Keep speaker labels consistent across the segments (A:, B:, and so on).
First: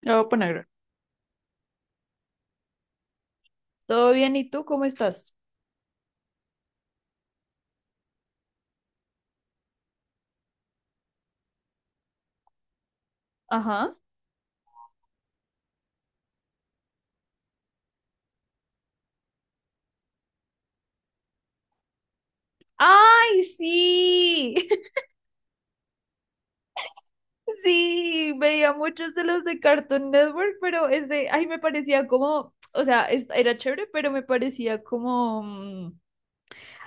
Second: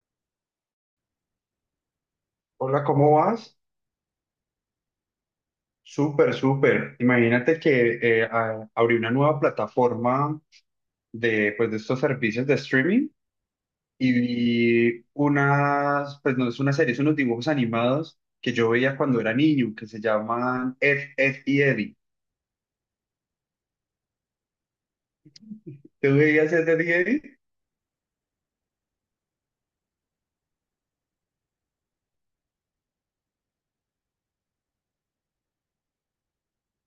A: La voy a poner.
B: Hola, ¿cómo vas?
A: ¿Todo bien? ¿Y tú cómo estás?
B: Súper, súper. Imagínate que abrí una nueva plataforma de, pues, de estos servicios de streaming
A: Ajá.
B: y vi unas, pues no es una serie, son unos dibujos animados que yo veía cuando era niño, que se llaman Ed, Ed y Eddie.
A: ¡Ay, sí!
B: ¿Tú veías Ed, Ed y Eddie?
A: Sí, veía muchos de los de Cartoon Network, pero ese, ay, me parecía como, o sea, era chévere, pero me parecía como,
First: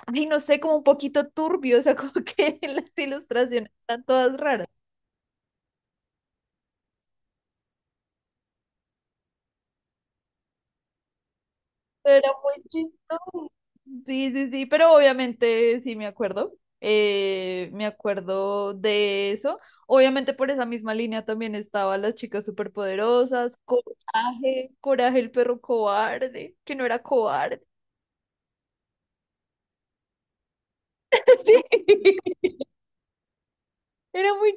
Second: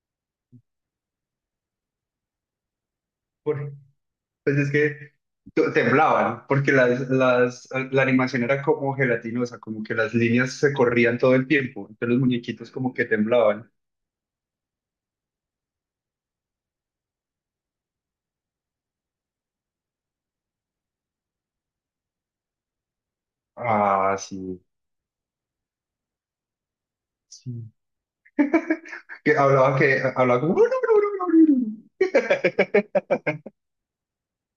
A: ay, no sé, como un poquito turbio, o sea, como que las ilustraciones
B: Por-
A: están todas
B: pues
A: raras.
B: es que temblaban, porque la animación era como gelatinosa, como que las líneas se corrían todo el tiempo, entonces los
A: Era muy
B: muñequitos como que
A: chistoso.
B: temblaban.
A: Sí, sí, sí, pero obviamente sí me acuerdo. Me acuerdo de eso. Obviamente por esa misma línea también estaba Las chicas superpoderosas,
B: Ah,
A: Coraje, Coraje el perro cobarde, que no era cobarde.
B: sí. Que hablaba como...
A: Sí, era muy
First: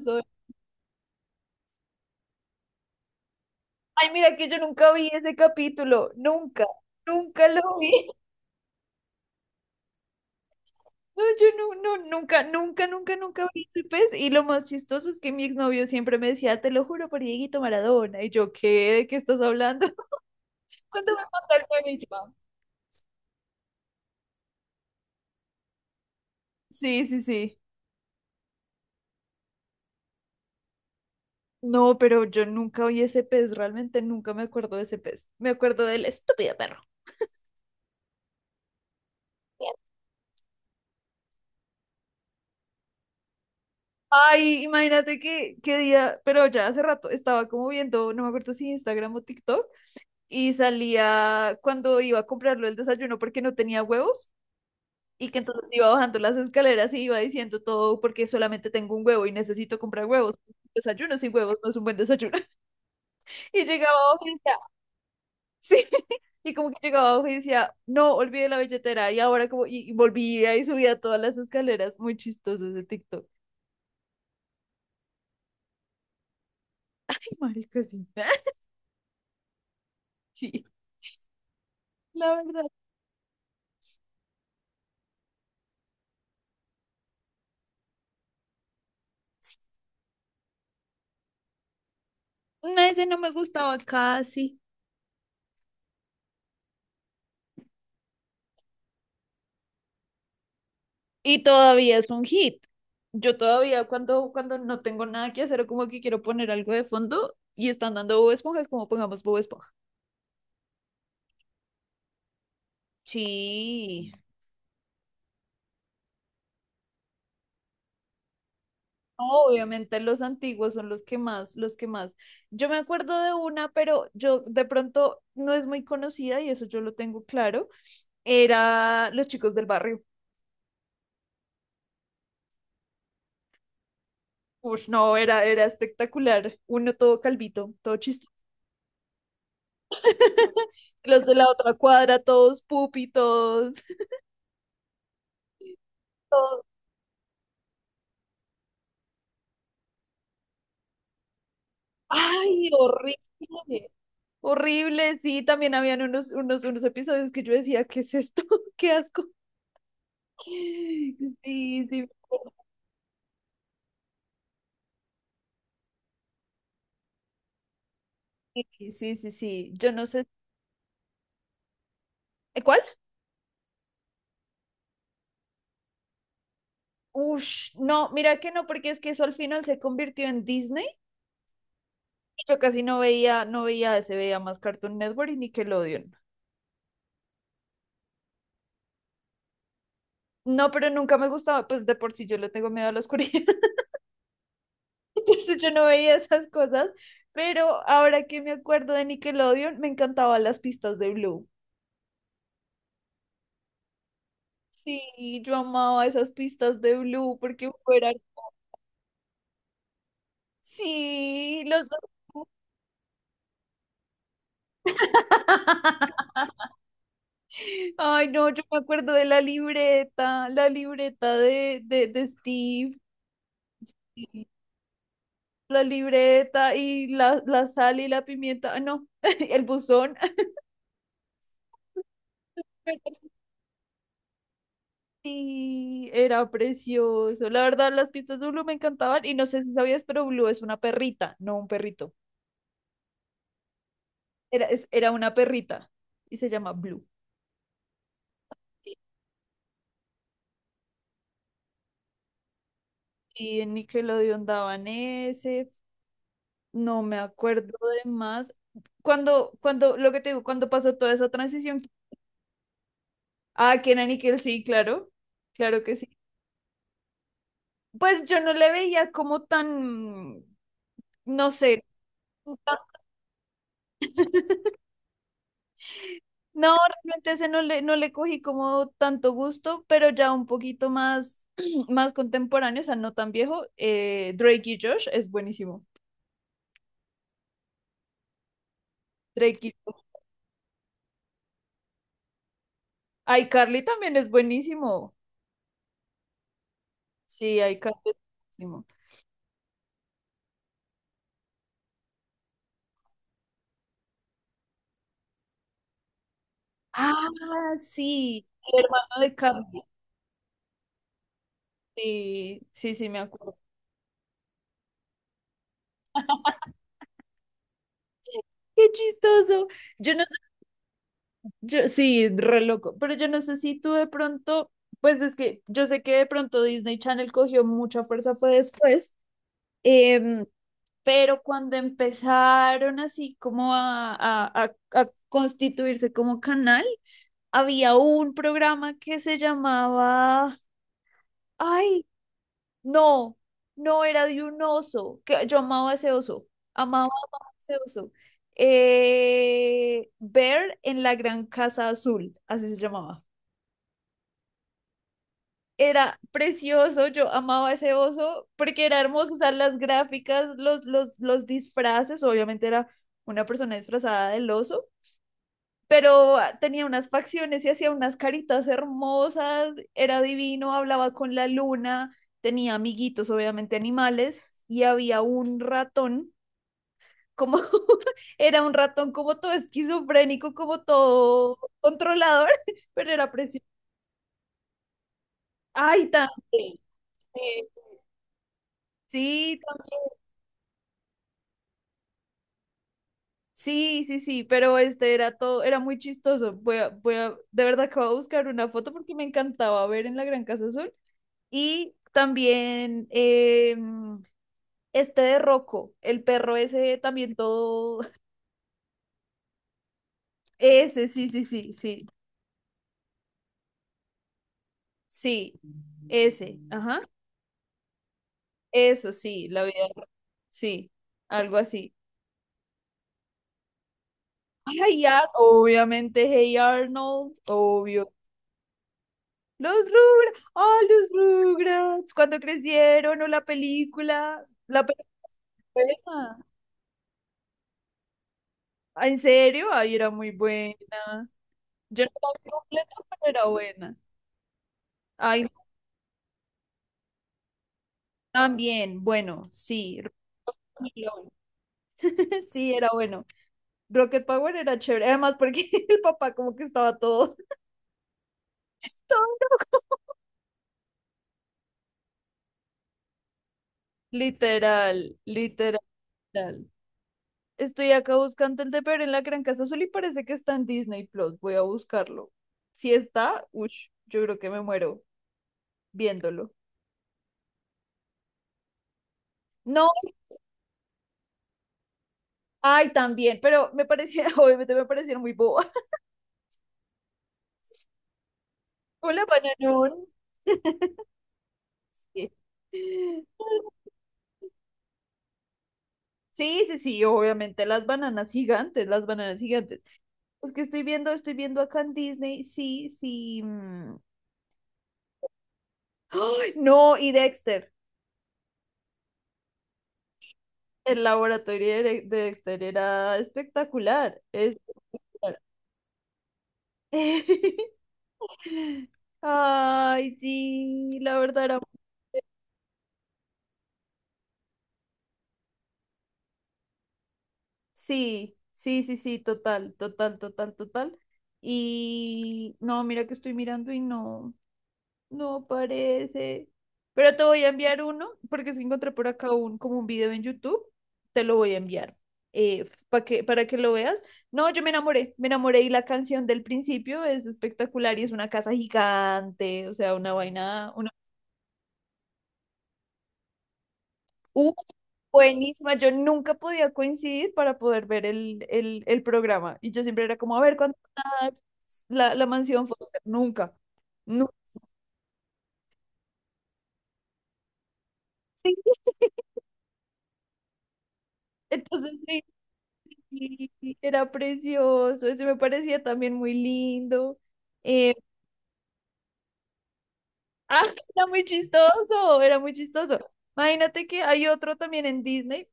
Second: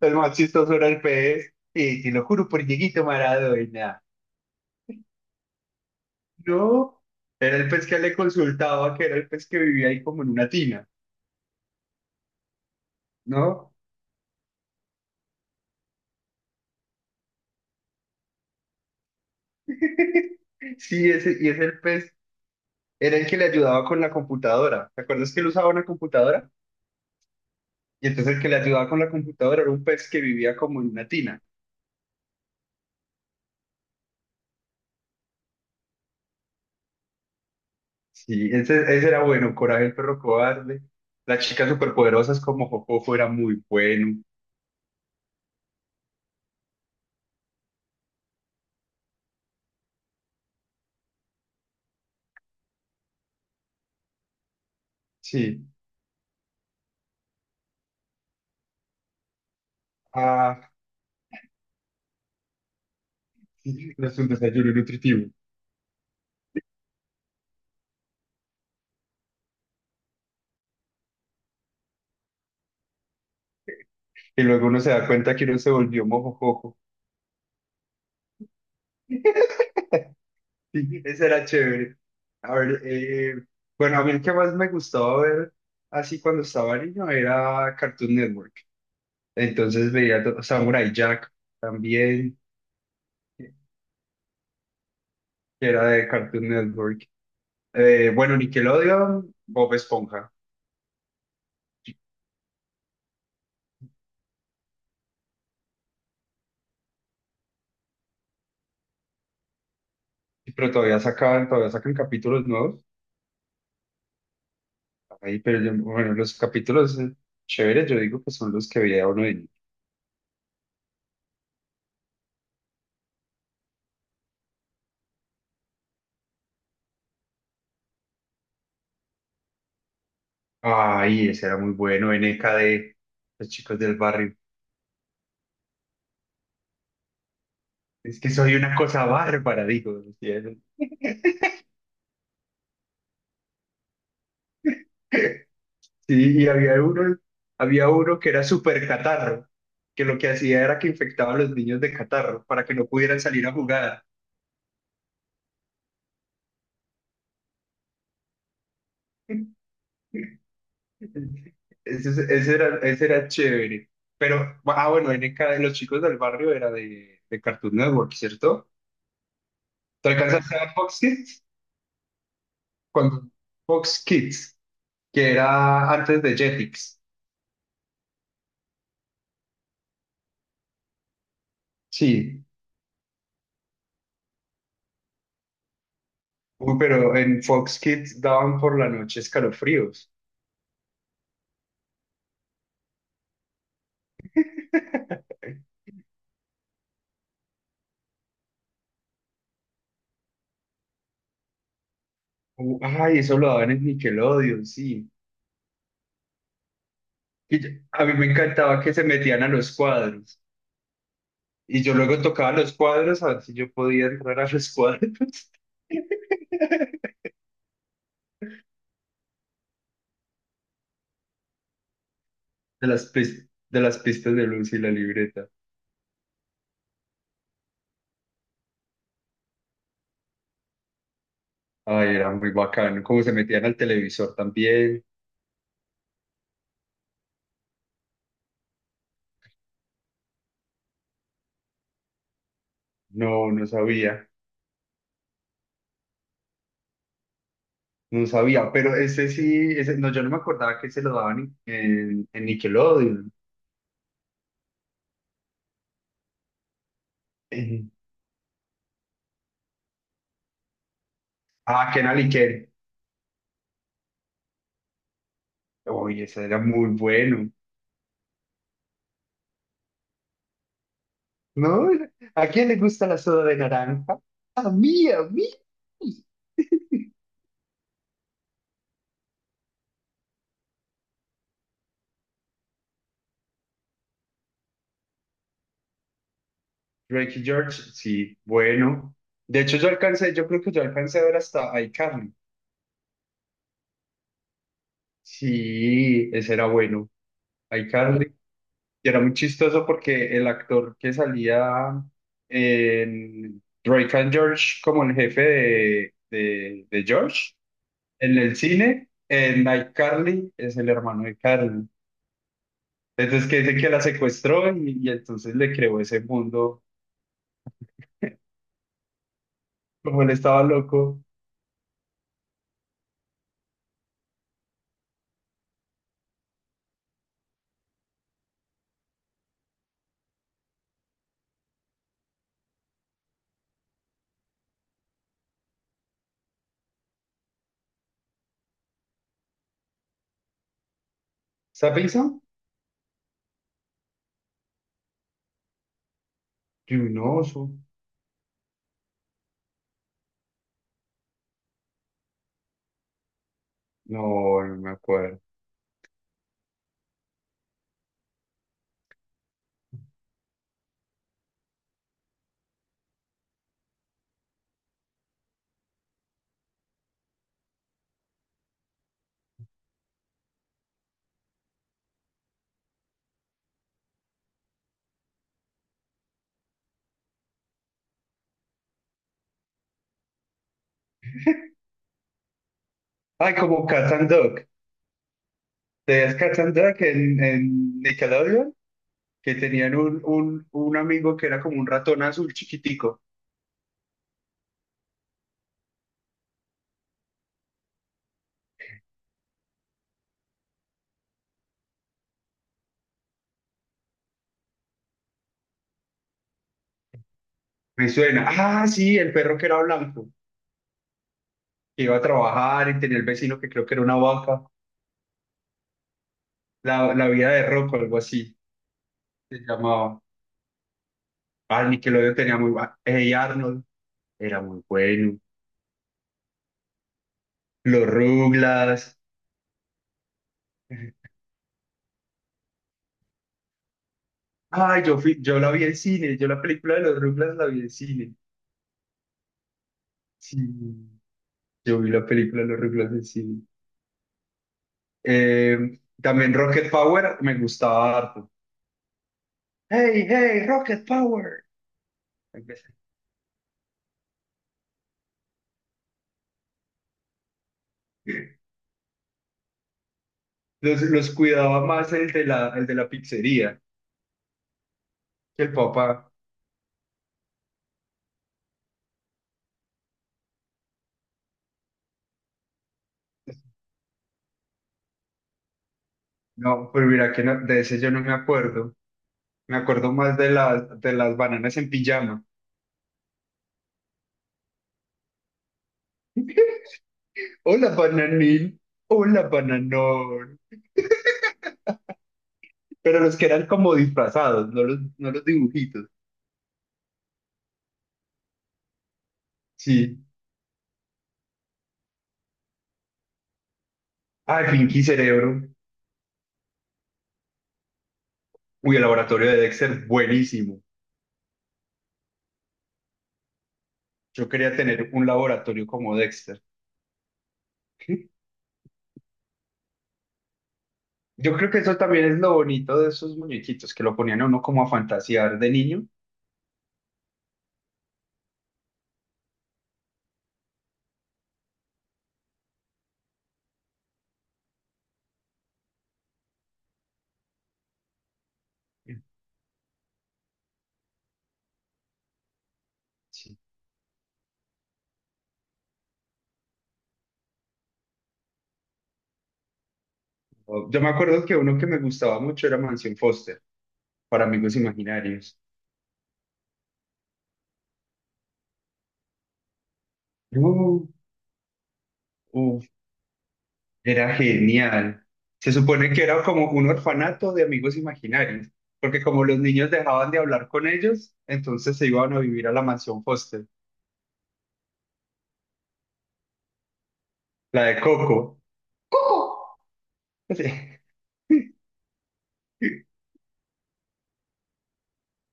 B: El más chistoso era el pez. Y te lo juro por Dieguito Maradona.
A: Ay, mira que yo nunca vi ese capítulo, nunca,
B: No,
A: nunca
B: era
A: lo
B: el pez
A: vi.
B: que le consultaba, que era el pez que vivía ahí como en una tina,
A: No, yo no, no, nunca, nunca, nunca, nunca vi
B: ¿no?
A: ese pez. Y lo más chistoso es que mi exnovio siempre me decía, te lo juro por Dieguito Maradona. Y yo, ¿qué? ¿De qué estás hablando?
B: Sí,
A: Cuando me
B: ese,
A: mandó
B: y ese
A: el
B: el
A: meme, yo,
B: pez
A: "Ah,
B: era el que le ayudaba con la computadora. ¿Te acuerdas que él usaba una computadora?
A: sí, sí, sí".
B: Y entonces el que le ayudaba con la computadora era un pez que vivía como en una tina.
A: No, pero yo nunca vi ese pez, realmente nunca me acuerdo de ese pez. Me acuerdo del estúpido perro.
B: Sí, ese era bueno. Coraje el perro cobarde. Las chicas superpoderosas como Jojojo era muy bueno.
A: Ay, imagínate que día, pero ya hace rato estaba como viendo, no me acuerdo si Instagram o TikTok, y salía cuando iba a comprarlo el desayuno porque no tenía huevos. Y que
B: Sí,
A: entonces iba bajando las escaleras y iba diciendo todo porque solamente tengo un huevo y necesito comprar huevos.
B: ah,
A: Desayuno sin huevos no es un buen desayuno. Y
B: sí,
A: llegaba
B: es
A: abajo
B: un
A: y decía,
B: desayuno nutritivo.
A: sí. Y como que llegaba abajo y decía, no, olvidé la billetera. Y ahora como, y volvía y subía todas las escaleras. Muy chistoso ese TikTok.
B: Y luego uno se da cuenta que uno se volvió mojojojo.
A: Sí, marica, sí. Sí,
B: Sí, eso era chévere.
A: la
B: A
A: verdad.
B: ver, eh, bueno, a mí el que más me gustaba ver así cuando estaba niño era Cartoon Network. Entonces veía Samurai Jack también,
A: No, ese no me
B: que
A: gustaba casi.
B: era de Cartoon Network. Bueno, Nickelodeon, Bob Esponja.
A: Y todavía es un hit. Yo todavía cuando no tengo nada que hacer o como que quiero poner algo de fondo y están dando Bob Esponja, es como pongamos Bob Esponja.
B: Sí, pero todavía sacan capítulos nuevos.
A: Sí.
B: Ahí, pero bueno, los capítulos chéveres, yo digo que son los que veía uno de niño.
A: Obviamente los antiguos son los que más, los que más. Yo me acuerdo de una, pero yo de pronto no es muy conocida y eso yo lo tengo claro. Era Los Chicos del Barrio.
B: Ay, ese era muy bueno, NKD, los chicos del barrio.
A: Uf, no, era, era espectacular. Uno todo calvito, todo
B: Es
A: chistoso.
B: que soy una cosa bárbara, digo. Decía él.
A: Los de la otra cuadra, todos pupi, todos,
B: Sí,
A: todos.
B: había uno que era súper catarro, que lo que hacía era que infectaba a los niños de catarro para
A: Ay,
B: que no pudieran salir a
A: horrible,
B: jugar.
A: horrible. Sí, también habían unos, unos, unos episodios que yo decía, ¿qué es esto? ¡Qué asco! Sí, sí,
B: Ese era chévere. Pero, ah, bueno, NKD, los chicos del barrio era de Cartoon Network, ¿cierto?
A: sí, sí, sí, sí. Yo no
B: ¿Te
A: sé.
B: alcanzaste a Fox Kids?
A: Cuál?
B: Cuando Fox Kids, que era antes de Jetix.
A: Ush, no, mira que no, porque es que eso al final se convirtió en Disney. Y
B: Sí.
A: yo casi no veía, no veía ese, veía más Cartoon Network y Nickelodeon.
B: Uy, pero en Fox Kids daban por la noche escalofríos.
A: No, pero nunca me gustaba, pues de por sí yo le tengo miedo a la oscuridad, entonces yo no veía esas cosas, pero ahora que me acuerdo de Nickelodeon, me encantaban las pistas de Blue.
B: Ay, eso lo daban en Nickelodeon, sí.
A: Sí, yo amaba esas pistas de Blue porque
B: A mí
A: fueran.
B: me encantaba que se metían a los cuadros.
A: Sí,
B: Y
A: los
B: yo
A: dos.
B: luego tocaba los cuadros a ver si yo podía entrar a los cuadros de
A: Ay, no, yo me acuerdo de la libreta de Steve,
B: de las pistas de
A: sí,
B: luz y la libreta.
A: la libreta y la sal y la pimienta, ah, no, el buzón.
B: Ay, era muy
A: Pero
B: bacano. Como se metían al televisor también.
A: sí, era precioso. La verdad, las pistas de Blue me encantaban y no sé si sabías, pero Blue es una perrita, no un perrito.
B: No, no sabía.
A: Era, era una perrita y se llama Blue.
B: No sabía, pero ese sí, ese, no, yo no me acordaba que se lo daban en, en Nickelodeon.
A: Y en Nickelodeon daban ese, no me acuerdo de más. Cuando lo que te digo, cuando pasó toda esa transición,
B: Ah, Kenal y Ken.
A: ah, que era Nickel, sí, claro, claro que sí.
B: Oye, ese era muy bueno.
A: Pues yo no le veía como tan, no sé,
B: ¿No? ¿A quién le
A: tan-
B: gusta la soda de naranja? A mí, a mí.
A: no, realmente ese no le, no le cogí como tanto gusto, pero ya un poquito más, más contemporáneo, o sea, no tan viejo, Drake y Josh es buenísimo.
B: Drake y George, sí, bueno. De
A: Drake y
B: hecho, yo
A: Josh.
B: alcancé, yo creo que yo alcancé a ver hasta iCarly.
A: iCarly también es buenísimo.
B: Sí, ese era bueno.
A: Sí, iCarly es
B: iCarly.
A: buenísimo.
B: Y era muy chistoso porque el actor que salía en Drake and George como el jefe de, de George
A: Ah,
B: en
A: sí,
B: el
A: el
B: cine,
A: hermano de
B: en
A: Carmen.
B: iCarly, es el hermano de Carly.
A: Sí, sí, sí, me
B: Entonces
A: acuerdo.
B: que dice que la secuestró y entonces le creó ese mundo,
A: Qué chistoso. Yo no
B: como él
A: sé,
B: estaba loco.
A: yo, sí, re loco, pero yo no sé si tú de pronto, pues es que yo sé que de pronto Disney Channel cogió mucha fuerza, fue después, em, pero cuando empezaron así como a constituirse como canal, había un programa que se llamaba, ay,
B: ¿Sapinson?
A: no, no era de un oso, que yo amaba ese oso, amaba, amaba
B: Junoso.
A: ese oso. Bear en la Gran Casa Azul, así se llamaba.
B: No, no me acuerdo.
A: Era precioso, yo amaba ese oso porque era hermoso, o sea, las gráficas, los disfraces, obviamente era una persona disfrazada del oso, pero tenía unas facciones y hacía unas caritas hermosas, era divino, hablaba con la luna, tenía amiguitos, obviamente animales, y había un ratón, como era un ratón como todo esquizofrénico, como todo controlador, pero era
B: Ay,
A: precioso.
B: como Cat and Dog.
A: Ay,
B: ¿Te veías Cat and
A: también.
B: Dog en,
A: eh,
B: Nickelodeon? Que
A: Sí,
B: tenían un, un amigo que era como un ratón azul chiquitico.
A: sí, sí, sí, pero este era todo, era muy chistoso. De verdad que voy a buscar una foto porque me encantaba ver en la Gran Casa Azul. Y también este de Rocco, el perro ese también todo.
B: Me suena. Ah, sí, el perro que era blanco,
A: Ese, sí, sí, sí,
B: que
A: sí.
B: iba a trabajar y tenía el vecino que creo que era una vaca.
A: Sí, ese. Ajá.
B: La vida de Rocco, algo así,
A: Eso sí,
B: se
A: la vida.
B: llamaba.
A: Sí, algo
B: Ah,
A: así.
B: Nickelodeon tenía muy... Hey Arnold. Era muy
A: Ay,
B: bueno.
A: obviamente, Hey Arnold,
B: Los
A: obvio.
B: Ruglas.
A: Los Rugrats, ah, los Rugrats, cuando crecieron, o la película, la
B: Ay, yo fui, yo la vi en cine,
A: película.
B: yo la película de los Ruglas la vi en cine.
A: ¿En serio? Ay, era muy
B: Sí,
A: buena.
B: yo
A: Yo no
B: vi la
A: la vi
B: película de los
A: completa,
B: Ruglas en
A: pero era
B: cine.
A: buena. Ay,
B: También Rocket Power me gustaba harto.
A: también, bueno, sí,
B: Hey, hey,
A: Rocket
B: Rocket
A: Melón.
B: Power.
A: Sí,
B: Empecé.
A: era bueno. Rocket Power era chévere, además porque el papá como que estaba todo, todo
B: Los cuidaba más el de la pizzería
A: literal,
B: que el
A: literal.
B: papá.
A: Estoy acá buscando el de Pero en la Gran Casa Azul y parece que está en Disney Plus. Voy a buscarlo. Si está, uff, yo creo que me muero viéndolo.
B: No, pero mira que de ese yo no me acuerdo. Me
A: No,
B: acuerdo más de las bananas en pijama.
A: ay, también, pero me parecía, obviamente me parecieron muy boba.
B: Hola, bananín.
A: Hola,
B: Hola,
A: bananón.
B: bananón.
A: Sí.
B: Pero los que eran como disfrazados, no los, no los dibujitos.
A: Sí, sí, sí, obviamente las bananas gigantes, las bananas gigantes.
B: Sí.
A: Es que estoy viendo acá en Disney, sí, sí. Mm.
B: Ah, Pinky Cerebro.
A: ¡Ay, no, y Dexter,
B: Uy, el laboratorio de Dexter, buenísimo.
A: el laboratorio de de Dexter era espectacular,
B: Yo quería
A: espectacular.
B: tener un laboratorio como Dexter.
A: Ay, sí, la verdad
B: Yo
A: era...
B: creo que eso también es lo bonito de esos muñequitos, que lo ponían a uno como a fantasear de niño.
A: Sí, sí, sí, sí, total, total, total, total. Y no, mira que estoy mirando y no. No parece. Pero te voy a enviar uno, porque se encontré por acá un, como un video en YouTube. Te lo voy a enviar para
B: Sí.
A: que lo veas. No, yo me enamoré y la canción del principio es espectacular y es una casa gigante, o sea, una vaina, una...
B: Yo me acuerdo que uno que me gustaba mucho era Mansión Foster, para
A: ¡Uh!
B: Amigos Imaginarios.
A: Buenísima, yo nunca podía coincidir para poder ver el programa. Y yo siempre era como, a ver, ¿cuándo van
B: No,
A: a dar la, la mansión Foster? Nunca, nunca.
B: era genial. Se supone que era como un orfanato de amigos imaginarios, porque como los niños dejaban de hablar con ellos,
A: Entonces,
B: entonces se
A: sí,
B: iban a vivir a la mansión Foster,
A: sí, era precioso, ese me parecía también muy lindo.
B: la
A: Eh,
B: de Coco.
A: ah, era muy chistoso, era muy chistoso. Imagínate que hay otro también en Disney,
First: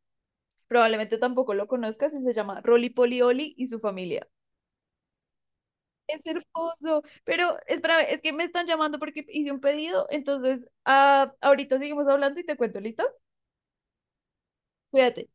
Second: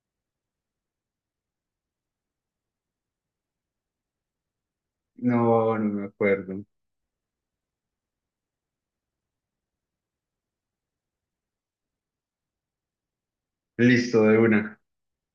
A: probablemente tampoco lo conozcas, y se llama Rolly Polly Olly y su familia.
B: No, no me
A: Es
B: acuerdo.
A: hermoso, pero espera, es que me están llamando porque hice un pedido, entonces ah, ahorita seguimos hablando y te cuento, ¿listo?
B: Listo, de una.
A: Cuídate.